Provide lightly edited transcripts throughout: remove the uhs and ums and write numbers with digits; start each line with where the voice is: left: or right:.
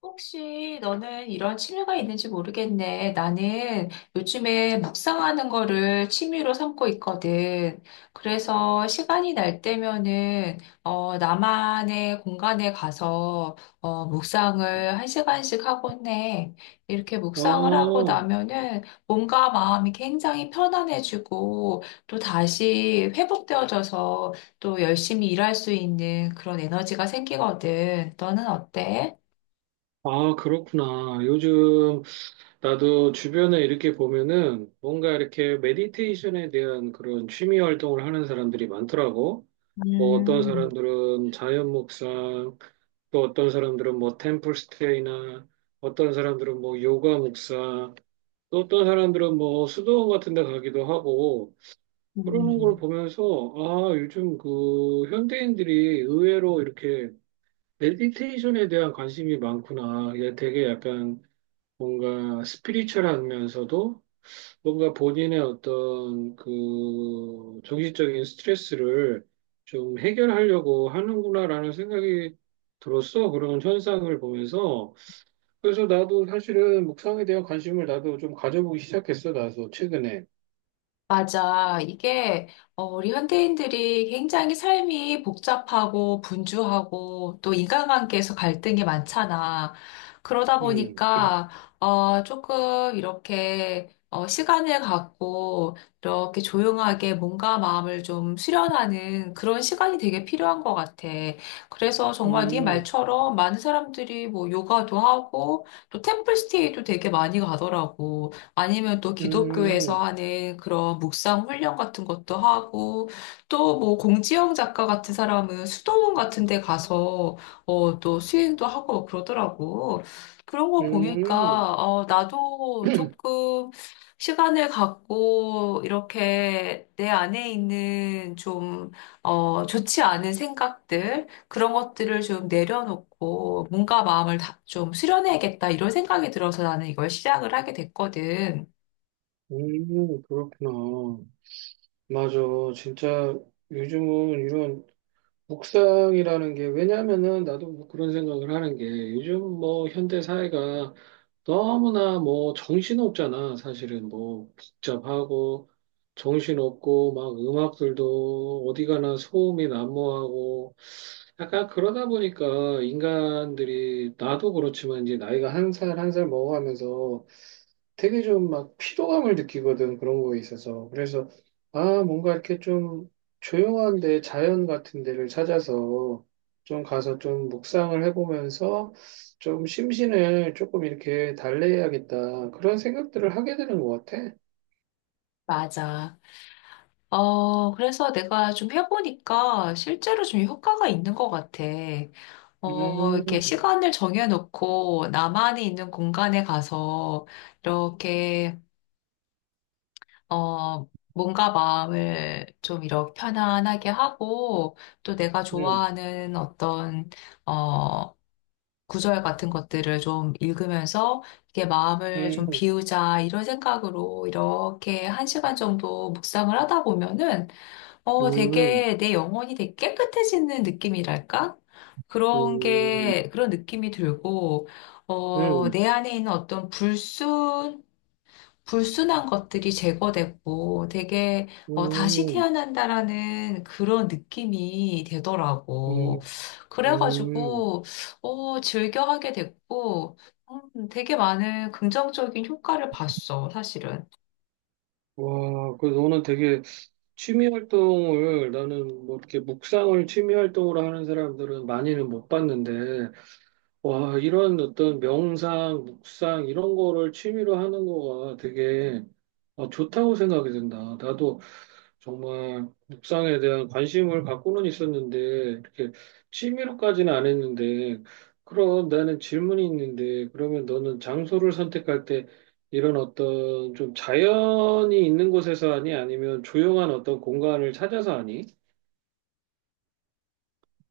left: 혹시 너는 이런 취미가 있는지 모르겠네. 나는 요즘에 묵상하는 거를 취미로 삼고 있거든. 그래서 시간이 날 때면은, 나만의 공간에 가서, 묵상을 한 시간씩 하곤 해. 이렇게 묵상을 하고
right: 아,
left: 나면은 몸과 마음이 굉장히 편안해지고 또 다시 회복되어져서 또 열심히 일할 수 있는 그런 에너지가 생기거든. 너는 어때?
right: 아, 그렇구나. 요즘 나도 주변에 이렇게 보면은 뭔가 이렇게 메디테이션에 대한 그런 취미 활동을 하는 사람들이 많더라고. 뭐 어떤
left: 음.
right: 사람들은 자연 묵상, 또 어떤 사람들은 뭐 템플 스테이나 어떤 사람들은 뭐 요가 묵상, 또 어떤 사람들은 뭐 수도원 같은 데 가기도 하고 그러는 걸
left: 음.
right: 보면서 아, 요즘 그 현대인들이 의외로 이렇게 메디테이션에 대한 관심이 많구나. 이게 되게 약간 뭔가 스피리추얼하면서도 뭔가 본인의 어떤 그 정신적인 스트레스를 좀 해결하려고 하는구나라는 생각이 들었어. 그런 현상을 보면서. 그래서 나도 사실은 묵상에 대한 관심을 나도 좀 가져보기 시작했어. 나도 최근에.
left: 맞아. 이게 우리 현대인들이 굉장히 삶이 복잡하고 분주하고 또 인간관계에서 갈등이 많잖아. 그러다
right: 음.
left: 보니까 조금 이렇게 시간을 갖고 이렇게 조용하게 몸과 마음을 좀 수련하는 그런 시간이 되게 필요한 것 같아. 그래서 정말 네
right: 음.
left: 말처럼 많은 사람들이 뭐 요가도 하고 또 템플스테이도 되게 많이 가더라고. 아니면 또 기독교에서
right: 음.
left: 하는 그런 묵상 훈련 같은 것도 하고 또 뭐 공지영 작가 같은 사람은 수도원 같은 데 가서 또 수행도 하고 막 그러더라고. 그런 거
right: 음.
left: 보니까 나도 조금 시간을 갖고 이렇게 내 안에 있는 좀 좋지 않은 생각들 그런 것들을 좀 내려놓고 뭔가 마음을 다, 좀 수련해야겠다 이런 생각이 들어서 나는 이걸 시작을 하게 됐거든.
right: 음. 그렇구나. 맞아. 진짜 요즘은 이런 묵상이라는 게 왜냐면은 나도 뭐 그런 생각을 하는 게 요즘 뭐 현대 사회가 너무나 뭐 정신없잖아. 사실은 뭐 복잡하고 정신없고 막 음악들도 어디 가나 소음이 난무하고 약간 그러다 보니까 인간들이 나도 그렇지만 이제 나이가 한 살 한 살 먹어가면서 되게 좀 막 피로감을 느끼거든, 그런 거에 있어서. 그래서, 아, 뭔가 이렇게 좀 조용한 데, 자연 같은 데를 찾아서 좀 가서 좀 묵상을 해보면서 좀 심신을 조금 이렇게 달래야겠다. 그런 생각들을 하게 되는 것 같아.
left: 맞아. 그래서 내가 좀 해보니까 실제로 좀 효과가 있는 것 같아. 이렇게
right: 음.
left: 시간을 정해놓고 나만이 있는 공간에 가서 이렇게, 어, 뭔가 마음을 좀 이렇게 편안하게 하고 또 내가
right: 음.
left: 좋아하는 어떤, 어, 구절 같은 것들을 좀 읽으면서 이게 마음을
right: 음.
left: 좀
right: 음.
left: 비우자 이런 생각으로 이렇게 한 시간 정도 묵상을 하다 보면은
right: 음.
left: 되게 내 영혼이 되게 깨끗해지는 느낌이랄까? 그런
right: 음.
left: 게 그런 느낌이 들고 어
right: 음.
left: 내 안에 있는 어떤 불순한 것들이 제거되고 되게 다시
right: 음.
left: 태어난다라는 그런 느낌이 되더라고.
right: 음. 음.
left: 그래가지고 즐겨하게 됐고 되게 많은 긍정적인 효과를 봤어, 사실은.
right: 와, 그 너는 되게 취미 활동을 나는 뭐 이렇게 묵상을 취미 활동으로 하는 사람들은 많이는 못 봤는데 와 이런 어떤 명상, 묵상 이런 거를 취미로 하는 거가 되게 어, 좋다고 생각이 든다. 나도 정말 묵상에 대한 관심을 갖고는 있었는데 이렇게 취미로까지는 안 했는데 그럼 나는 질문이 있는데 그러면 너는 장소를 선택할 때 이런 어떤 좀 자연이 있는 곳에서 하니 아니면 조용한 어떤 공간을 찾아서 하니?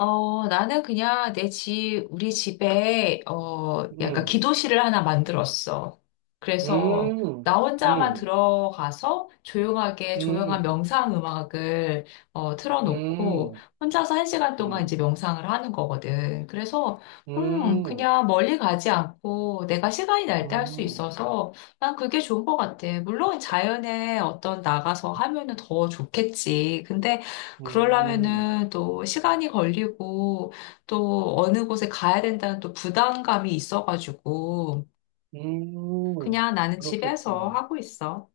left: 나는 그냥 내 집, 우리 집에, 약간
right: 음.
left: 기도실을 하나 만들었어. 그래서
right: 음.
left: 나 혼자만
right: 음.
left: 들어가서 조용하게
right: 음.
left: 조용한
right: 음.
left: 명상 음악을 틀어놓고
right: 음.
left: 혼자서 한 시간 동안 이제 명상을 하는 거거든. 그래서,
right: 음.
left: 그냥 멀리 가지 않고 내가 시간이 날 때 할 수
right: 음.
left: 있어서 난 그게 좋은 것 같아. 물론 자연에 어떤 나가서 하면은 더 좋겠지. 근데
right: 음.
left: 그러려면은 또 시간이 걸리고 또 어느 곳에 가야 된다는 또 부담감이 있어가지고
right: 음.
left: 그냥 나는 집에서
right: 그렇겠구나.
left: 하고 있어.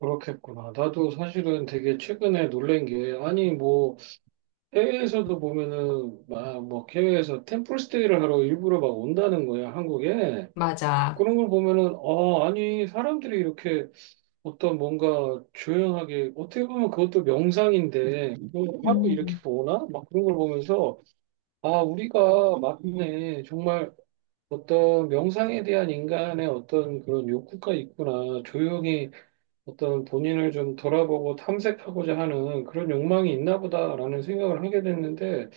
right: 그렇겠구나. 나도 사실은 되게 최근에 놀란 게, 아니, 뭐, 해외에서도 보면은, 막, 뭐, 해외에서 템플스테이를 하러 일부러 막 온다는 거야, 한국에.
left: 맞아.
right: 그런 걸 보면은, 아, 아니, 사람들이 이렇게 어떤 뭔가 조용하게, 어떻게 보면 그것도 명상인데, 그걸 하고 이렇게
left: 음.
right: 오나? 막 그런 걸 보면서, 아, 우리가 맞네. 정말 어떤 명상에 대한 인간의 어떤 그런 욕구가 있구나. 조용히 어떤 본인을 좀 돌아보고 탐색하고자 하는 그런 욕망이 있나 보다라는 생각을 하게 됐는데,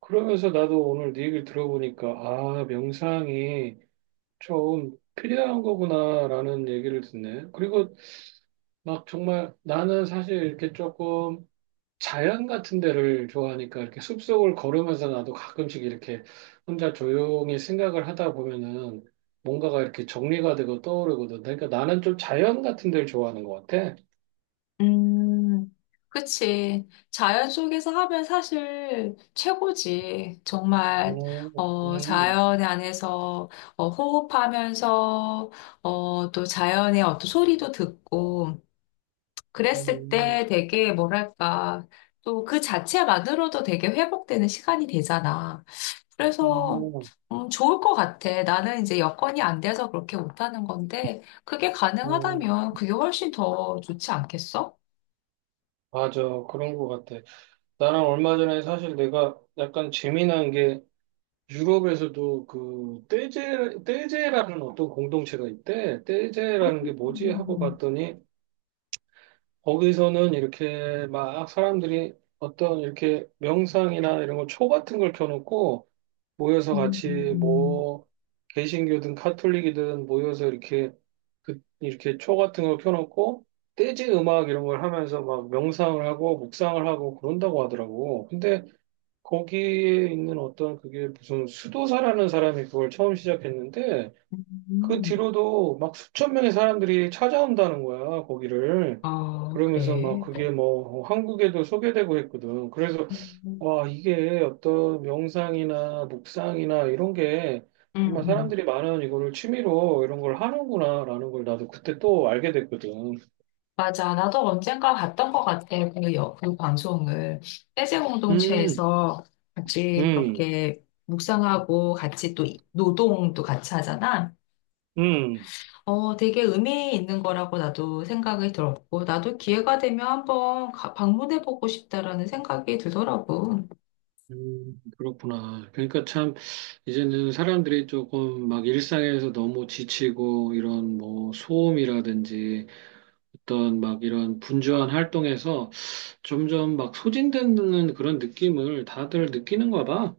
right: 그러면서 나도 오늘 네 얘기를 들어보니까, 아, 명상이 좀 필요한 거구나라는 얘기를 듣네. 그리고 막 정말 나는 사실 이렇게 조금 자연 같은 데를 좋아하니까 이렇게 숲속을 걸으면서 나도 가끔씩 이렇게 혼자 조용히 생각을 하다 보면은 뭔가가 이렇게 정리가 되고 떠오르거든. 그러니까 나는 좀 자연 같은 데를 좋아하는 것 같아.
left: 음. 그치. 자연 속에서 하면 사실 최고지. 정말,
right: 음. 음.
left: 자연 안에서 호흡하면서, 또 자연의 어떤 소리도 듣고, 그랬을
right: 음.
left: 때 되게 뭐랄까, 또 그 자체만으로도 되게 회복되는 시간이 되잖아. 그래서,
right: 음.
left: 좋을 것 같아. 나는 이제 여건이 안 돼서 그렇게 못하는 건데, 그게
right: 음.
left: 가능하다면 그게 훨씬 더 좋지 않겠어?
right: 맞아. 그런 것 같아. 나랑 얼마 전에 사실 내가 약간 재미난 게 유럽에서도 그 떼제, 떼제라는 어떤 공동체가 있대. 떼제라는 게 뭐지? 하고
left: 음.
right: 봤더니 거기서는 이렇게 막 사람들이 어떤 이렇게 명상이나 이런 거 초 같은 걸 켜놓고 모여서
left: 음. 음.
right: 같이
left: 음.
right: 뭐 개신교든 카톨릭이든 모여서 이렇게 그 이렇게 초 같은 걸 켜놓고 재즈 음악 이런 걸 하면서 막 명상을 하고 묵상을 하고 그런다고 하더라고. 근데 거기에 있는 어떤 그게 무슨 수도사라는 사람이 그걸 처음 시작했는데 그
left: 음.
right: 뒤로도 막 수천 명의 사람들이 찾아온다는 거야, 거기를.
left: 아,
right: 그러면서 막
left: 그래.
right: 그게 뭐 한국에도 소개되고 했거든. 그래서
left: 음.
right: 와, 이게 어떤 명상이나 묵상이나 이런 게
left: 음.
right: 정말
left: 음.
right: 사람들이 많은 이거를 취미로 이런 걸 하는구나라는 걸 나도 그때 또 알게 됐거든.
left: 맞아. 나도 언젠가 봤던 것 같아. 그 방송을. 세제
right: 음.
left: 공동체에서 같이
right: 음.
left: 그렇게 묵상하고 같이 또 노동도 같이 하잖아.
right: 음.
left: 되게 의미 있는 거라고 나도 생각이 들었고, 나도 기회가 되면 한번 방문해보고 싶다라는 생각이 들더라고.
right: 음. 그렇구나. 그러니까 참 이제는 사람들이 조금 막 일상에서 너무 지치고 이런 뭐 소음이라든지 어떤 막 이런 분주한 활동에서 점점 막 소진되는 그런 느낌을 다들 느끼는가 봐.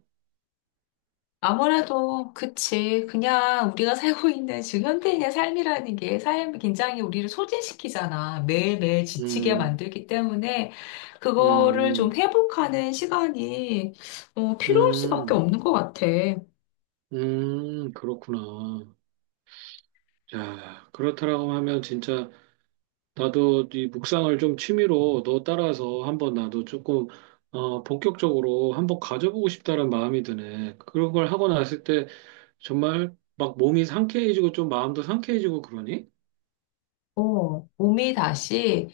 left: 아무래도 그치. 그냥 우리가 살고 있는 지금 현대인의 삶이라는 게 삶이 굉장히 우리를 소진시키잖아. 매일매일 지치게
right: 음.
left: 만들기 때문에 그거를 좀
right: 음.
left: 회복하는 시간이 필요할 수밖에
right: 음.
left: 없는 것 같아.
right: 음. 그렇구나. 야, 그렇다라고 하면 진짜 나도 이 묵상을 좀 취미로 너 따라서 한번 나도 조금 어, 본격적으로 한번 가져보고 싶다는 마음이 드네. 그런 걸 하고 났을 때 정말 막 몸이 상쾌해지고 좀 마음도 상쾌해지고 그러니?
left: 몸이 다시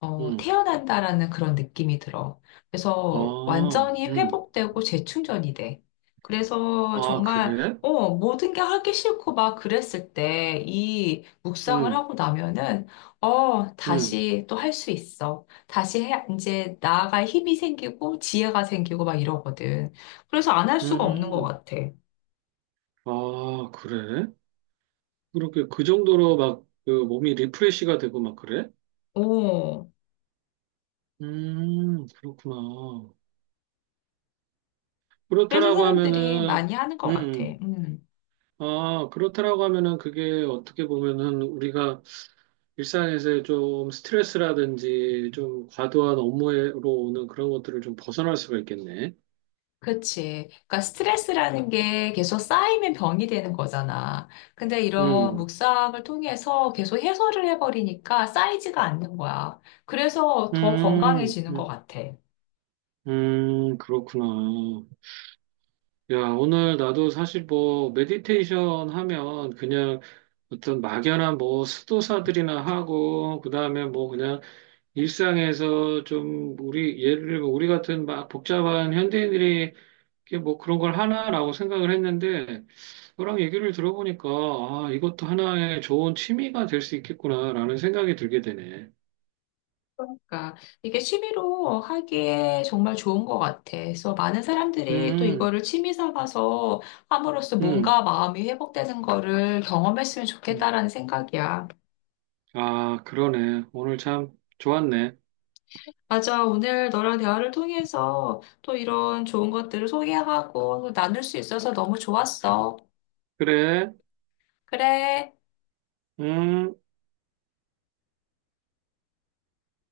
right: 응.
left: 태어난다라는 그런 느낌이 들어. 그래서
right: 아,
left: 완전히
right: 응.
left: 회복되고 재충전이 돼. 그래서
right: 아,
left: 정말
right: 그래?
left: 모든 게 하기 싫고 막 그랬을 때 이 묵상을
right: 응.
left: 하고 나면은
right: 응.
left: 다시 또 할 수 있어. 다시 해, 이제 나아갈 힘이 생기고 지혜가 생기고 막 이러거든. 그래서 안 할 수가 없는 것
right: 음.
left: 같아.
right: 아, 그래? 그렇게 그 정도로 막 그 몸이 리프레시가 되고 막 그래?
left: 오.
right: 음. 그렇구나.
left: 그래서
right: 그렇다라고
left: 사람들이
right: 하면은,
left: 많이 하는
right: 음.
left: 것 같아.
right: 음.
left: 음.
right: 아, 그렇다라고 하면은 그게 어떻게 보면은 우리가 일상에서 좀 스트레스라든지 좀 과도한 업무로 오는 그런 것들을 좀 벗어날 수가 있겠네.
left: 그치. 그러니까 스트레스라는 게 계속 쌓이면 병이 되는 거잖아. 근데 이런
right: 음.
left: 묵상을 통해서 계속 해소를 해버리니까 쌓이지가 않는 거야. 그래서 더
right: 음.
left: 건강해지는 것
right: 음.
left: 같아.
right: 음. 그렇구나. 야, 오늘 나도 사실 뭐, 메디테이션 하면 그냥 어떤 막연한 뭐 수도사들이나 하고, 그 다음에 뭐 그냥 일상에서 좀 우리 예를 들면 우리 같은 막 복잡한 현대인들이 이게 뭐 그런 걸 하나라고 생각을 했는데 너랑 얘기를 들어보니까 아 이것도 하나의 좋은 취미가 될 수 있겠구나라는 생각이 들게 되네.
left: 그러니까 이게 취미로 하기에 정말 좋은 것 같아. 그래서 많은 사람들이 또
right: 음.
left: 이거를 취미 삼아서 함으로써
right: 음.
left: 몸과 마음이 회복되는 거를 경험했으면
right: 음.
left: 좋겠다라는 생각이야.
right: 아 그러네. 오늘 참 좋았네.
left: 맞아. 오늘 너랑 대화를 통해서 또 이런 좋은 것들을 소개하고 나눌 수 있어서 너무 좋았어.
right: 그래.
left: 그래.
right: 음.